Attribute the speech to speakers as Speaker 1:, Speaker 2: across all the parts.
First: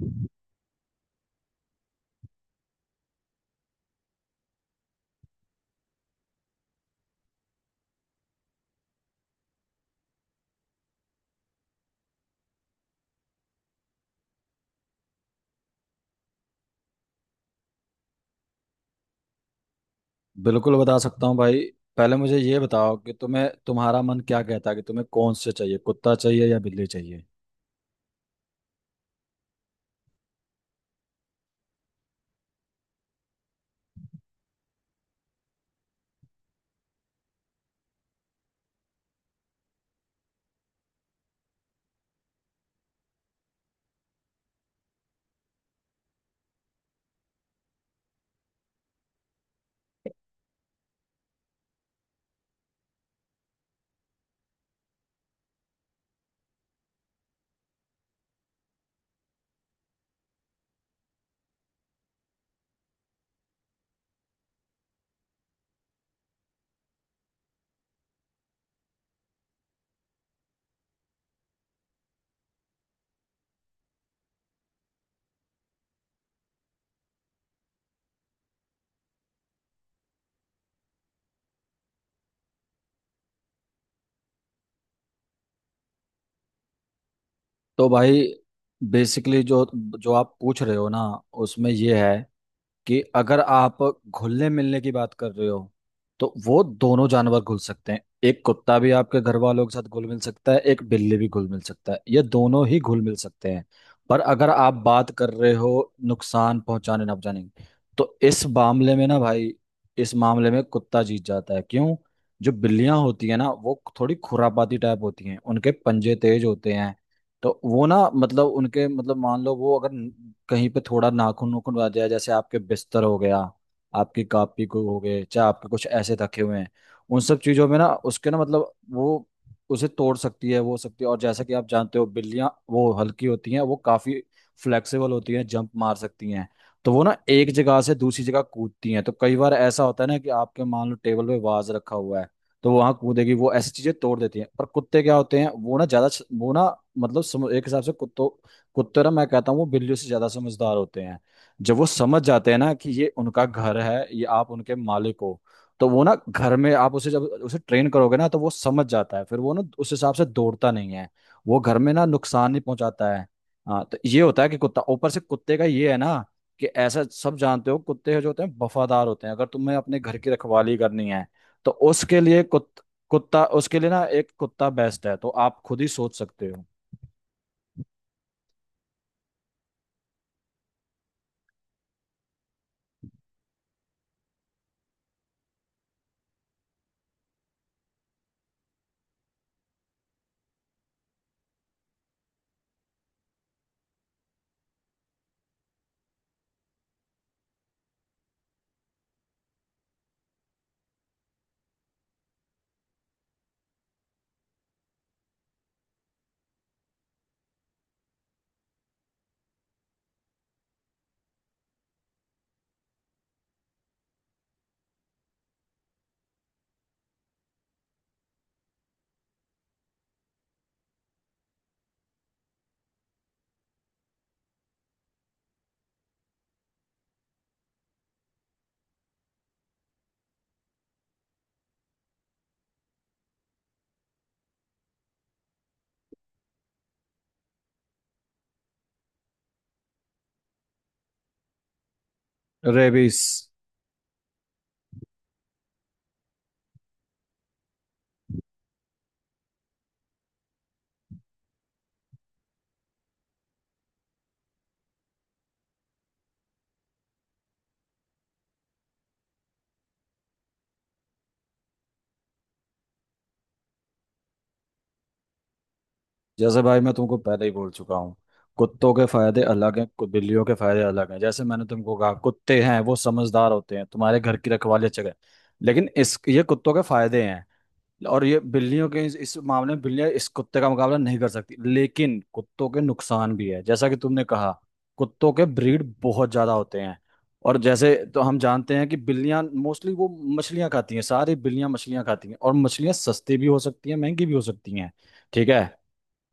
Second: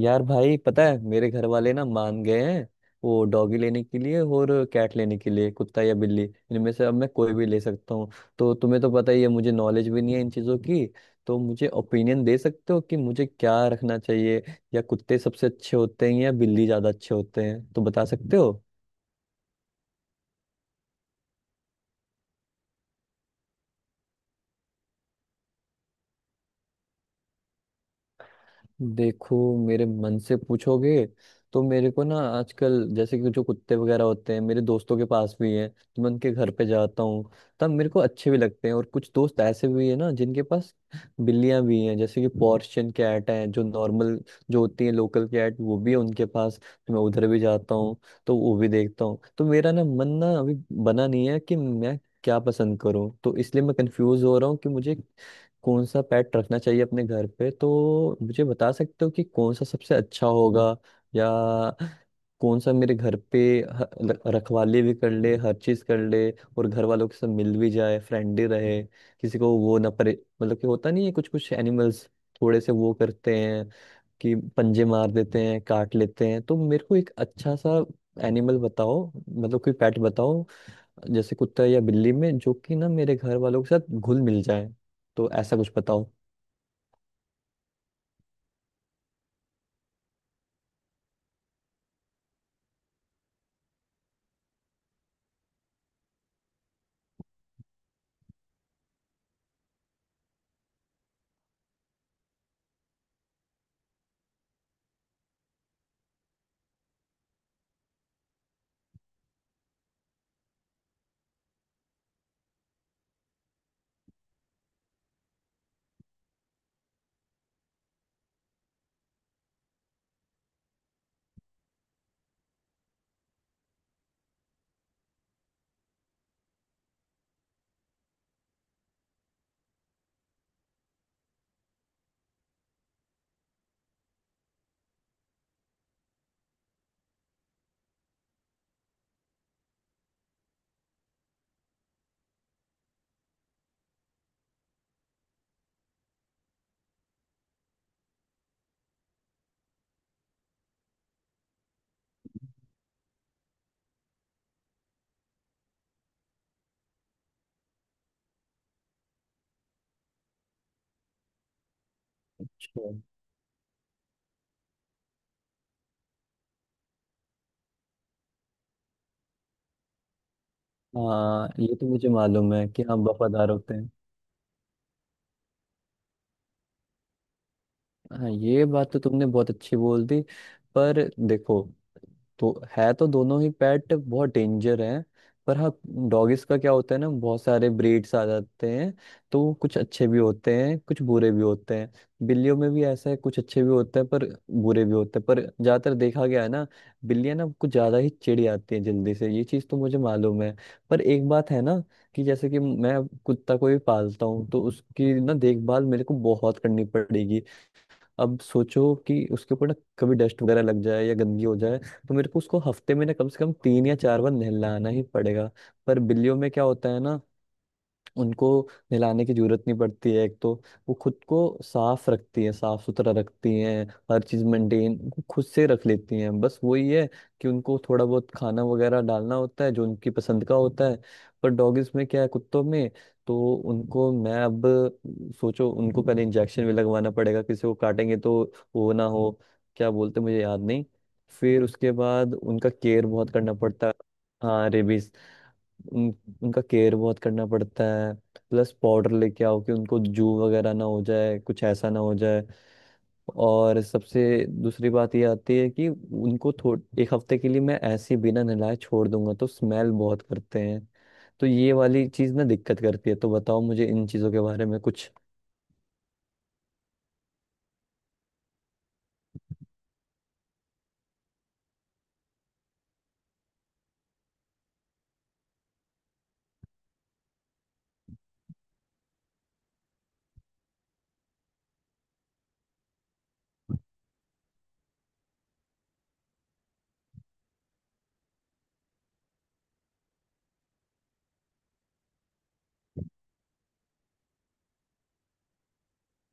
Speaker 1: यार भाई पता है मेरे घर वाले ना मान गए हैं। वो डॉगी लेने के लिए और कैट लेने के लिए, कुत्ता या बिल्ली, इनमें से अब मैं कोई भी ले सकता हूँ। तो तुम्हें तो पता ही है मुझे नॉलेज भी नहीं है इन चीज़ों की। तो मुझे ओपिनियन दे सकते हो कि मुझे क्या रखना चाहिए, या कुत्ते सबसे अच्छे होते हैं या बिल्ली ज़्यादा अच्छे होते हैं, तो बता सकते हो।
Speaker 2: बिल्कुल बता सकता हूँ भाई। पहले मुझे ये बताओ कि तुम्हें तुम्हारा मन क्या कहता है, कि तुम्हें कौन से चाहिए, कुत्ता चाहिए या बिल्ली चाहिए।
Speaker 1: देखो, मेरे मन से पूछोगे तो मेरे को ना आजकल जैसे कि जो कुत्ते वगैरह होते हैं, मेरे दोस्तों के पास भी हैं, तो मैं उनके घर पे जाता हूँ, तब मेरे को अच्छे भी लगते हैं। और कुछ दोस्त ऐसे भी हैं ना जिनके पास बिल्लियाँ भी हैं, जैसे कि पर्शियन कैट है, जो नॉर्मल जो होती है लोकल कैट वो भी है उनके पास, तो मैं उधर भी जाता हूँ, तो वो भी देखता हूँ। तो मेरा ना मन ना अभी बना नहीं है कि मैं क्या पसंद करूँ, तो इसलिए मैं कंफ्यूज हो रहा हूँ कि मुझे कौन सा पेट रखना चाहिए अपने घर पे। तो मुझे बता सकते हो कि कौन सा सबसे अच्छा होगा, या कौन सा मेरे घर पे रखवाली भी कर ले, हर चीज कर ले, और घर वालों के साथ मिल भी जाए, फ्रेंडली रहे, किसी को वो ना परे। मतलब कि होता नहीं है, कुछ कुछ एनिमल्स थोड़े से वो करते हैं, कि पंजे मार देते हैं, काट लेते हैं। तो मेरे को एक अच्छा सा एनिमल बताओ, मतलब कोई पेट बताओ, जैसे कुत्ता या बिल्ली में, जो कि ना मेरे घर वालों के साथ घुल मिल जाए, तो ऐसा कुछ बताओ।
Speaker 2: तो भाई, बेसिकली जो जो आप पूछ रहे हो ना, उसमें ये है कि अगर आप घुलने मिलने की बात कर रहे हो तो वो दोनों जानवर घुल सकते हैं। एक कुत्ता भी आपके घर वालों के साथ घुल मिल सकता है, एक बिल्ली भी घुल मिल सकता है, ये दोनों ही घुल मिल सकते हैं। पर अगर आप बात कर रहे हो नुकसान पहुंचाने ना पहुंचाने की, तो इस मामले में ना भाई, इस मामले में कुत्ता जीत जाता है, क्यों? जो बिल्लियां होती है ना, वो थोड़ी खुरापाती टाइप होती हैं, उनके पंजे तेज होते हैं। तो वो ना मतलब उनके मतलब मान लो वो अगर कहीं पे थोड़ा नाखून नूखून आ जाए, जैसे आपके बिस्तर हो गया, आपकी कापी को हो गए, चाहे आपके कुछ ऐसे रखे हुए हैं, उन सब चीजों में ना, उसके ना मतलब वो उसे तोड़ सकती है, वो हो सकती है। और जैसा कि आप जानते हो, बिल्लियां वो हल्की होती हैं, वो काफी फ्लेक्सिबल होती हैं, जंप मार सकती हैं। तो वो ना एक जगह से दूसरी जगह कूदती हैं, तो कई बार ऐसा होता है ना कि आपके, मान लो टेबल पे वाज रखा हुआ है, तो वो वहां कूदेगी, वो ऐसी चीजें तोड़ देती हैं। पर कुत्ते क्या होते हैं, वो ना ज्यादा वो ना मतलब समझ, एक हिसाब से कुत्तों कुत्ते ना, मैं कहता हूँ वो बिल्लियों से ज्यादा समझदार होते हैं। जब वो समझ जाते हैं ना कि ये उनका घर है, ये आप उनके मालिक हो, तो वो ना घर में आप उसे जब उसे ट्रेन करोगे ना, तो वो समझ जाता है, फिर वो ना उस हिसाब से दौड़ता नहीं है, वो घर में ना नुकसान नहीं
Speaker 1: अच्छा।
Speaker 2: पहुंचाता है। हाँ, तो ये होता है कि कुत्ता, ऊपर से कुत्ते का ये है ना, कि ऐसा सब जानते हो, कुत्ते जो होते हैं वफादार होते हैं, अगर तुम्हें अपने घर की रखवाली करनी है,
Speaker 1: हाँ,
Speaker 2: तो
Speaker 1: ये तो मुझे
Speaker 2: उसके लिए
Speaker 1: मालूम है कि हम
Speaker 2: कुत्ता,
Speaker 1: वफादार होते
Speaker 2: उसके लिए
Speaker 1: हैं।
Speaker 2: ना एक कुत्ता बेस्ट है, तो आप खुद ही सोच सकते हो।
Speaker 1: हाँ, ये बात तो तुमने बहुत अच्छी बोल दी। पर देखो, तो है तो दोनों ही पेट बहुत डेंजर हैं, पर हाँ, डॉगिस का क्या होता है ना, बहुत सारे ब्रीड्स आ जाते हैं, तो वो कुछ अच्छे भी होते हैं कुछ बुरे भी होते हैं। बिल्लियों में भी ऐसा है, कुछ अच्छे भी होते हैं पर बुरे भी होते हैं। पर ज्यादातर देखा गया है ना, बिल्लियां ना कुछ ज्यादा ही चिढ़ जाती हैं जल्दी से, ये चीज तो मुझे मालूम है। पर एक बात है ना, कि जैसे कि मैं कुत्ता को भी पालता हूँ, तो उसकी ना देखभाल मेरे को बहुत करनी पड़ेगी। अब सोचो कि उसके ऊपर ना कभी डस्ट वगैरह लग जाए या गंदगी हो जाए, तो मेरे को उसको हफ्ते में ना कम से कम तीन या चार बार नहलाना ही पड़ेगा। पर बिल्लियों में क्या होता है ना, उनको नहलाने की जरूरत नहीं पड़ती है एक तो, वो खुद को साफ रखती है, साफ सुथरा रखती हैं, हर चीज मेंटेन खुद से रख लेती हैं। बस वही है कि उनको थोड़ा बहुत खाना वगैरह डालना होता है जो उनकी पसंद का होता है। पर डॉगिस में क्या है, कुत्तों में, तो उनको मैं अब सोचो, उनको पहले इंजेक्शन भी लगवाना पड़ेगा, किसी को काटेंगे तो वो ना हो, क्या बोलते मुझे याद नहीं। फिर उसके बाद उनका केयर
Speaker 2: रेबीज।
Speaker 1: बहुत करना पड़ता है। हाँ, रेबीज। उन, उनका केयर बहुत करना पड़ता है। प्लस पाउडर लेके आओ कि उनको जू वगैरह ना हो जाए, कुछ ऐसा ना हो जाए। और सबसे दूसरी बात ये आती है कि उनको थोड़ा एक हफ्ते के लिए मैं ऐसे ही बिना नहलाए छोड़ दूंगा, तो स्मेल बहुत करते हैं। तो ये वाली चीज़ ना दिक्कत करती है। तो बताओ मुझे इन चीज़ों के बारे में कुछ।
Speaker 2: जैसे भाई, मैं तुमको पहले ही बोल चुका हूँ, कुत्तों के फायदे अलग हैं, बिल्लियों के फायदे अलग हैं। जैसे मैंने तुमको कहा, कुत्ते हैं वो समझदार होते हैं, तुम्हारे घर की रखवाली अच्छा करें। लेकिन इस ये कुत्तों के फायदे हैं, और ये बिल्लियों के, इस मामले में बिल्लियां इस कुत्ते का मुकाबला नहीं कर सकती, लेकिन कुत्तों के नुकसान भी है, जैसा कि तुमने कहा। कुत्तों के ब्रीड बहुत ज्यादा होते हैं, और जैसे तो हम जानते हैं कि बिल्लियां मोस्टली वो मछलियां खाती हैं, सारी बिल्लियां मछलियां खाती हैं, और मछलियां सस्ती भी हो सकती हैं, महंगी भी हो सकती हैं। ठीक है।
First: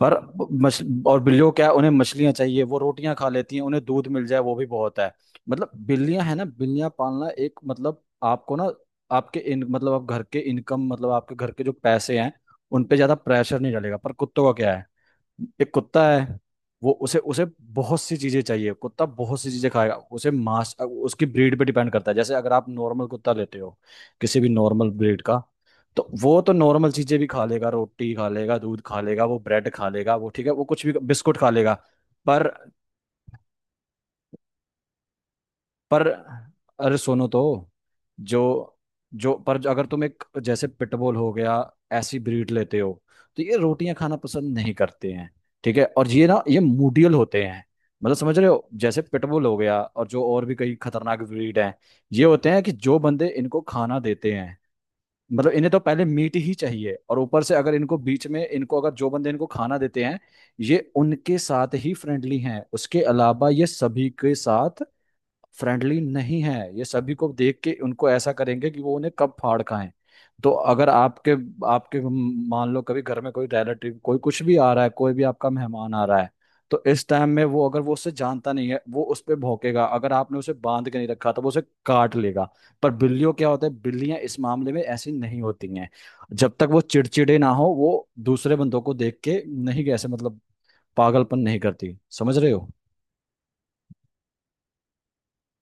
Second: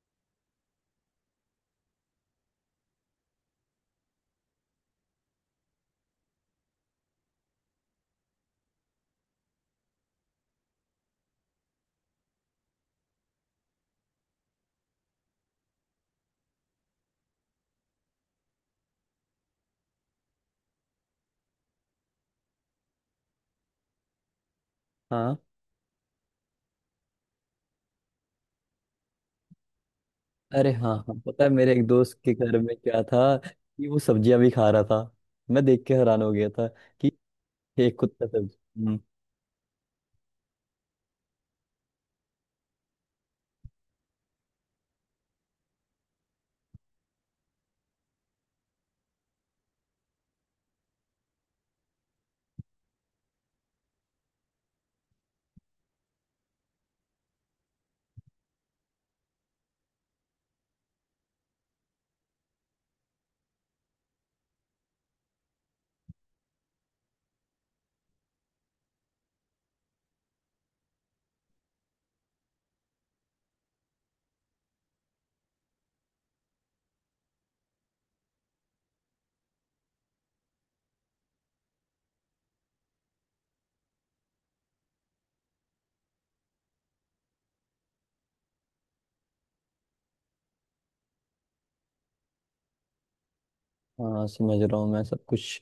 Speaker 2: पर मछ और बिल्लियों क्या है, उन्हें मछलियां चाहिए, वो रोटियां खा लेती हैं, उन्हें दूध मिल जाए वो भी बहुत है। मतलब बिल्लियां है ना, बिल्लियां पालना एक मतलब आपको ना आपके इन मतलब आप घर के इनकम मतलब आपके घर के जो पैसे हैं, उन पे ज्यादा प्रेशर नहीं डालेगा। पर कुत्तों का क्या है? एक कुत्ता है, वो उसे उसे बहुत सी चीजें चाहिए, कुत्ता बहुत सी चीजें खाएगा, उसे मांस, उसकी ब्रीड पे डिपेंड करता है। जैसे अगर आप नॉर्मल कुत्ता लेते हो, किसी भी नॉर्मल ब्रीड का,
Speaker 1: हाँ।
Speaker 2: तो वो तो नॉर्मल चीजें भी खा लेगा, रोटी खा लेगा, दूध खा लेगा, वो ब्रेड खा लेगा, वो ठीक है, वो
Speaker 1: अरे
Speaker 2: कुछ भी
Speaker 1: हाँ हाँ,
Speaker 2: बिस्कुट
Speaker 1: पता है,
Speaker 2: खा
Speaker 1: मेरे
Speaker 2: लेगा।
Speaker 1: एक दोस्त के
Speaker 2: पर
Speaker 1: घर में क्या था कि वो सब्जियां भी खा रहा था, मैं देख के
Speaker 2: पर
Speaker 1: हैरान हो गया था
Speaker 2: अरे
Speaker 1: कि
Speaker 2: सुनो तो,
Speaker 1: एक कुत्ता
Speaker 2: जो
Speaker 1: सब्जी।
Speaker 2: जो पर जो- अगर तुम एक जैसे पिटबुल हो गया, ऐसी ब्रीड लेते हो, तो ये रोटियां खाना पसंद नहीं करते हैं। ठीक है, और ये ना ये मूडियल होते हैं, मतलब समझ रहे हो, जैसे पिटबुल हो गया, और जो और भी कई खतरनाक ब्रीड हैं। ये होते हैं कि जो बंदे इनको खाना देते हैं, मतलब इन्हें तो पहले मीट ही चाहिए, और ऊपर से अगर इनको बीच में इनको अगर जो बंदे इनको खाना देते हैं, ये उनके साथ ही फ्रेंडली हैं, उसके अलावा ये सभी के साथ फ्रेंडली नहीं है, ये सभी को देख के उनको ऐसा करेंगे कि वो उन्हें कब फाड़ खाएं। तो अगर आपके आपके मान लो कभी घर में कोई रिलेटिव कोई कुछ भी आ रहा है, कोई भी आपका मेहमान आ रहा है, तो इस टाइम में वो, अगर वो उससे जानता नहीं है, वो उस पर भौंकेगा, अगर आपने उसे बांध के नहीं रखा तो वो उसे काट लेगा। पर बिल्लियों क्या होता है, बिल्लियां इस मामले में ऐसी नहीं होती हैं। जब तक वो चिड़चिड़े ना हो, वो दूसरे बंदों को देख के नहीं ऐसे मतलब पागलपन नहीं करती, समझ रहे हो?
Speaker 1: हाँ, समझ रहा हूँ मैं सब कुछ।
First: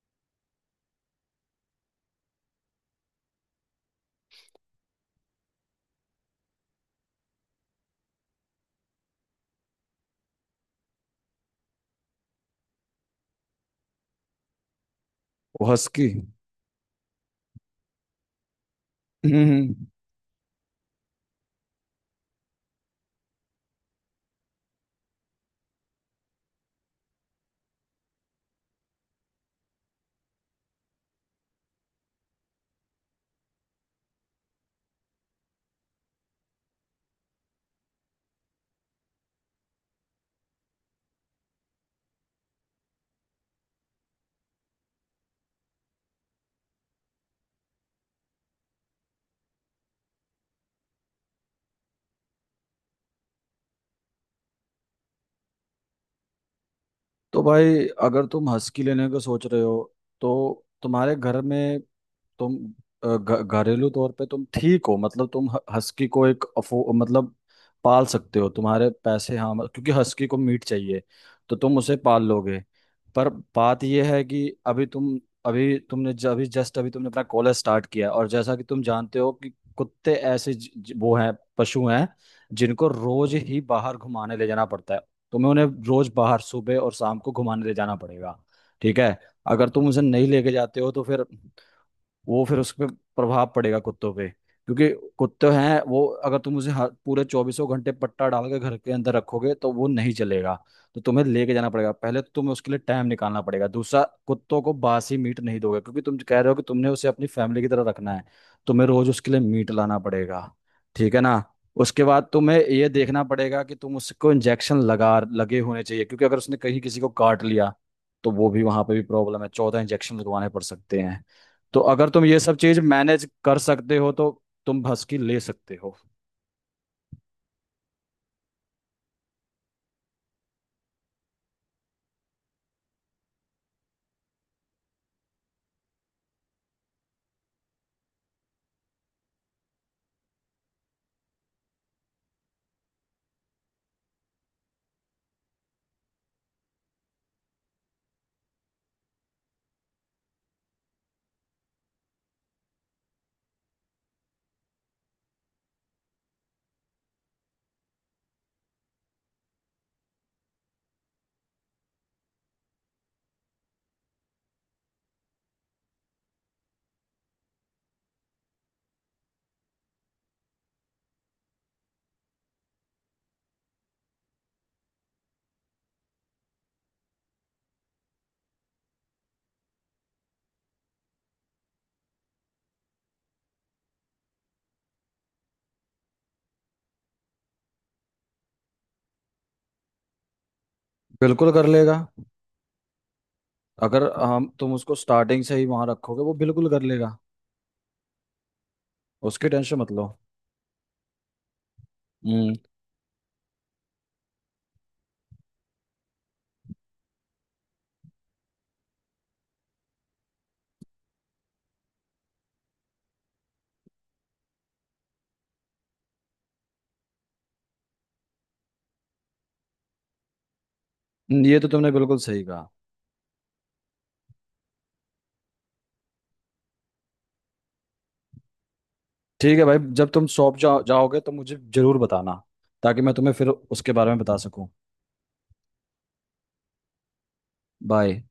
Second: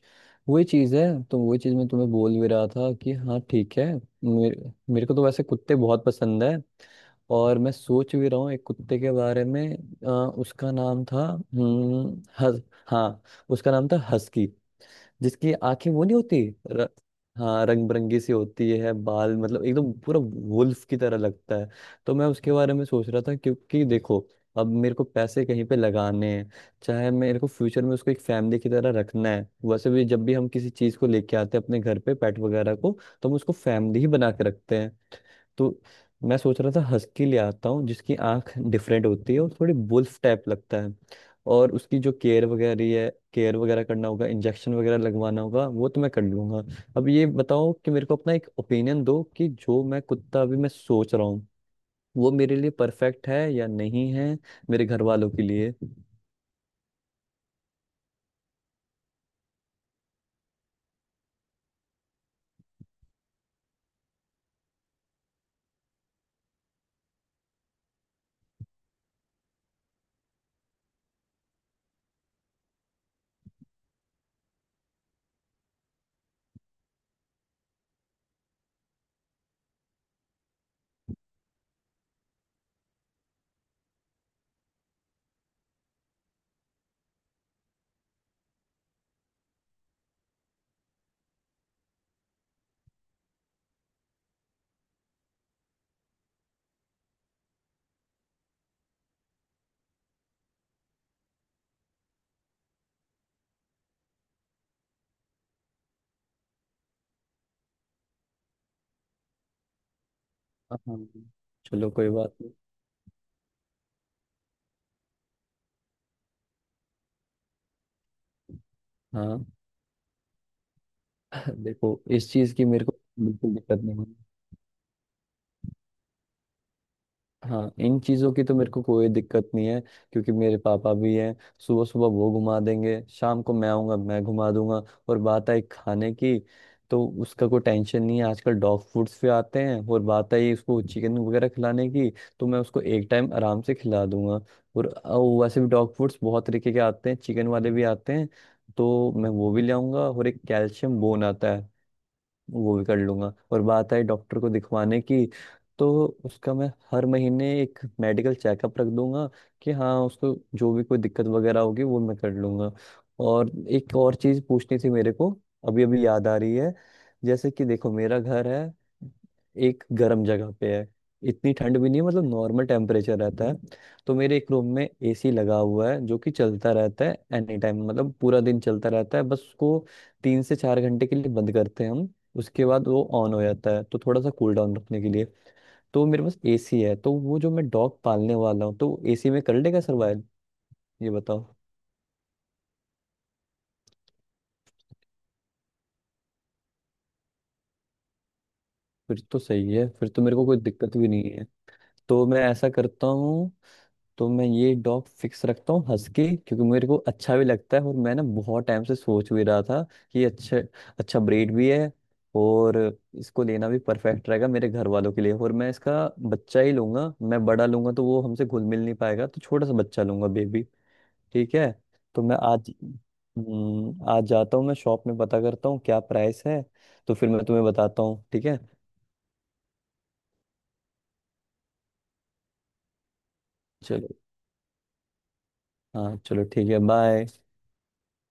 Speaker 1: वही चीज़ है, तो वही चीज़ मैं तुम्हें बोल भी रहा था कि हाँ ठीक है। मेरे को तो वैसे कुत्ते बहुत पसंद है और मैं सोच भी रहा हूँ एक कुत्ते के बारे में। उसका नाम था, हम्म, हस, हाँ, उसका नाम था हस्की, जिसकी
Speaker 2: वो हंस
Speaker 1: आंखें वो
Speaker 2: की।
Speaker 1: नहीं होती, र, हाँ, रंग बिरंगी सी होती है, बाल मतलब एकदम पूरा वुल्फ की तरह लगता है। तो मैं उसके बारे में सोच रहा था, क्योंकि देखो, अब मेरे को पैसे कहीं पे लगाने हैं, चाहे मेरे को फ्यूचर में उसको एक फैमिली की तरह रखना है। वैसे भी जब भी हम किसी चीज को लेके आते हैं अपने घर पे पेट वगैरह को, तो हम उसको फैमिली ही बना के रखते हैं। तो मैं सोच रहा था हस्की ले आता हूँ, जिसकी आंख डिफरेंट होती है और थोड़ी बुल्फ टाइप लगता है। और उसकी जो केयर वगैरह है, केयर वगैरह करना होगा, इंजेक्शन वगैरह लगवाना होगा, वो तो मैं कर लूंगा। अब ये बताओ कि मेरे को अपना एक ओपिनियन दो कि जो मैं कुत्ता अभी मैं सोच रहा हूँ, वो मेरे लिए परफेक्ट है या नहीं है, मेरे घर वालों के लिए।
Speaker 2: तो भाई, अगर तुम हस्की लेने का सोच रहे हो, तो तुम्हारे घर में तुम घरेलू तौर पे तुम ठीक हो, मतलब तुम हस्की को एक अफो मतलब पाल सकते हो, तुम्हारे पैसे, हाँ क्योंकि हस्की को मीट चाहिए, तो तुम उसे पाल लोगे। पर बात यह है कि अभी तुम अभी जस्ट अभी तुमने अपना कॉलेज स्टार्ट किया, और जैसा कि तुम जानते हो कि कुत्ते ऐसे ज, ज, वो हैं पशु हैं, जिनको रोज ही बाहर घुमाने ले जाना पड़ता है। तुम्हें उन्हें रोज बाहर सुबह और शाम को घुमाने ले जाना पड़ेगा। ठीक है। अगर तुम उसे नहीं लेके जाते हो तो फिर वो फिर उस पे प्रभाव पड़ेगा, कुत्तों पे, क्योंकि कुत्ते हैं, वो अगर तुम उसे पूरे चौबीसों घंटे पट्टा डाल के घर के अंदर रखोगे तो वो नहीं चलेगा। तो तुम्हें लेके जाना पड़ेगा। पहले तो तुम्हें उसके लिए टाइम निकालना पड़ेगा, दूसरा, कुत्तों को बासी मीट नहीं दोगे, क्योंकि तुम कह रहे हो कि तुमने उसे अपनी फैमिली की तरह रखना है, तुम्हें रोज उसके लिए मीट लाना पड़ेगा,
Speaker 1: हाँ,
Speaker 2: ठीक है ना।
Speaker 1: चलो
Speaker 2: उसके
Speaker 1: कोई
Speaker 2: बाद
Speaker 1: बात नहीं।
Speaker 2: तुम्हें ये देखना पड़ेगा कि तुम उसको इंजेक्शन लगा लगे होने चाहिए, क्योंकि अगर उसने कहीं किसी को काट लिया, तो वो भी वहां पे भी प्रॉब्लम है,
Speaker 1: हाँ,
Speaker 2: 14 इंजेक्शन लगवाने पड़ सकते हैं। तो
Speaker 1: देखो,
Speaker 2: अगर तुम
Speaker 1: इस
Speaker 2: ये
Speaker 1: चीज
Speaker 2: सब
Speaker 1: की
Speaker 2: चीज
Speaker 1: मेरे को
Speaker 2: मैनेज
Speaker 1: बिल्कुल
Speaker 2: कर
Speaker 1: दिक्कत
Speaker 2: सकते
Speaker 1: नहीं
Speaker 2: हो,
Speaker 1: है।
Speaker 2: तो तुम भस्की ले सकते हो।
Speaker 1: हाँ, इन चीज़ों की तो मेरे को कोई दिक्कत नहीं है, क्योंकि मेरे पापा भी हैं, सुबह सुबह वो घुमा देंगे, शाम को मैं आऊँगा मैं घुमा दूंगा। और बात आई खाने की, तो उसका कोई टेंशन नहीं है, आजकल डॉग फूड्स भी आते हैं। और बात आई उसको चिकन वगैरह खिलाने की, तो मैं उसको एक टाइम आराम से खिला दूंगा। और वैसे भी डॉग फूड्स बहुत तरीके के आते हैं, चिकन वाले भी आते हैं, तो मैं वो भी ले आऊंगा। और एक कैल्शियम बोन आता है, वो भी कर लूंगा। और बात आई डॉक्टर को दिखवाने की, तो उसका मैं हर महीने एक मेडिकल चेकअप रख दूंगा, कि हाँ उसको जो भी कोई दिक्कत वगैरह होगी वो मैं कर लूंगा। और एक और चीज़ पूछनी थी मेरे को, अभी अभी याद आ रही है। जैसे कि देखो, मेरा घर है, एक गर्म जगह पे है, इतनी ठंड भी नहीं है, मतलब नॉर्मल टेम्परेचर रहता है। तो मेरे एक रूम में एसी लगा हुआ है, जो कि चलता रहता है एनी टाइम, मतलब पूरा दिन चलता रहता है, बस उसको तीन से चार घंटे के लिए बंद करते हैं हम, उसके बाद वो ऑन हो जाता है, तो थोड़ा सा कूल डाउन रखने के लिए। तो मेरे पास एसी है, तो वो जो मैं डॉग पालने वाला हूँ तो एसी में कर लेगा सर्वाइव, ये बताओ।
Speaker 2: बिल्कुल कर लेगा। अगर हम तुम उसको स्टार्टिंग से ही वहां रखोगे, वो बिल्कुल कर लेगा।
Speaker 1: फिर तो
Speaker 2: उसकी
Speaker 1: सही
Speaker 2: टेंशन
Speaker 1: है,
Speaker 2: मत लो।
Speaker 1: फिर तो मेरे को कोई दिक्कत भी नहीं है। तो मैं
Speaker 2: हम्म।
Speaker 1: ऐसा करता हूँ, तो मैं ये डॉग फिक्स रखता हूँ हस्की, क्योंकि मेरे को अच्छा भी लगता है और मैं ना बहुत टाइम से सोच भी रहा था कि अच्छा, अच्छा ब्रीड भी है, और इसको लेना भी परफेक्ट रहेगा मेरे घर वालों के लिए। और मैं इसका बच्चा ही लूंगा, मैं बड़ा लूंगा तो वो हमसे घुल मिल नहीं पाएगा, तो छोटा सा बच्चा लूंगा, बेबी। ठीक
Speaker 2: ये तो
Speaker 1: है।
Speaker 2: तुमने बिल्कुल
Speaker 1: तो मैं
Speaker 2: सही कहा।
Speaker 1: आज, आज जाता हूँ मैं शॉप में, पता करता हूँ क्या प्राइस है, तो फिर मैं तुम्हें बताता हूँ, ठीक है।
Speaker 2: ठीक है भाई, जब तुम शॉप जाओगे तो मुझे जरूर बताना, ताकि मैं तुम्हें फिर उसके बारे में
Speaker 1: चलो,
Speaker 2: बता सकूं।
Speaker 1: हाँ चलो ठीक है, बाय।
Speaker 2: बाय।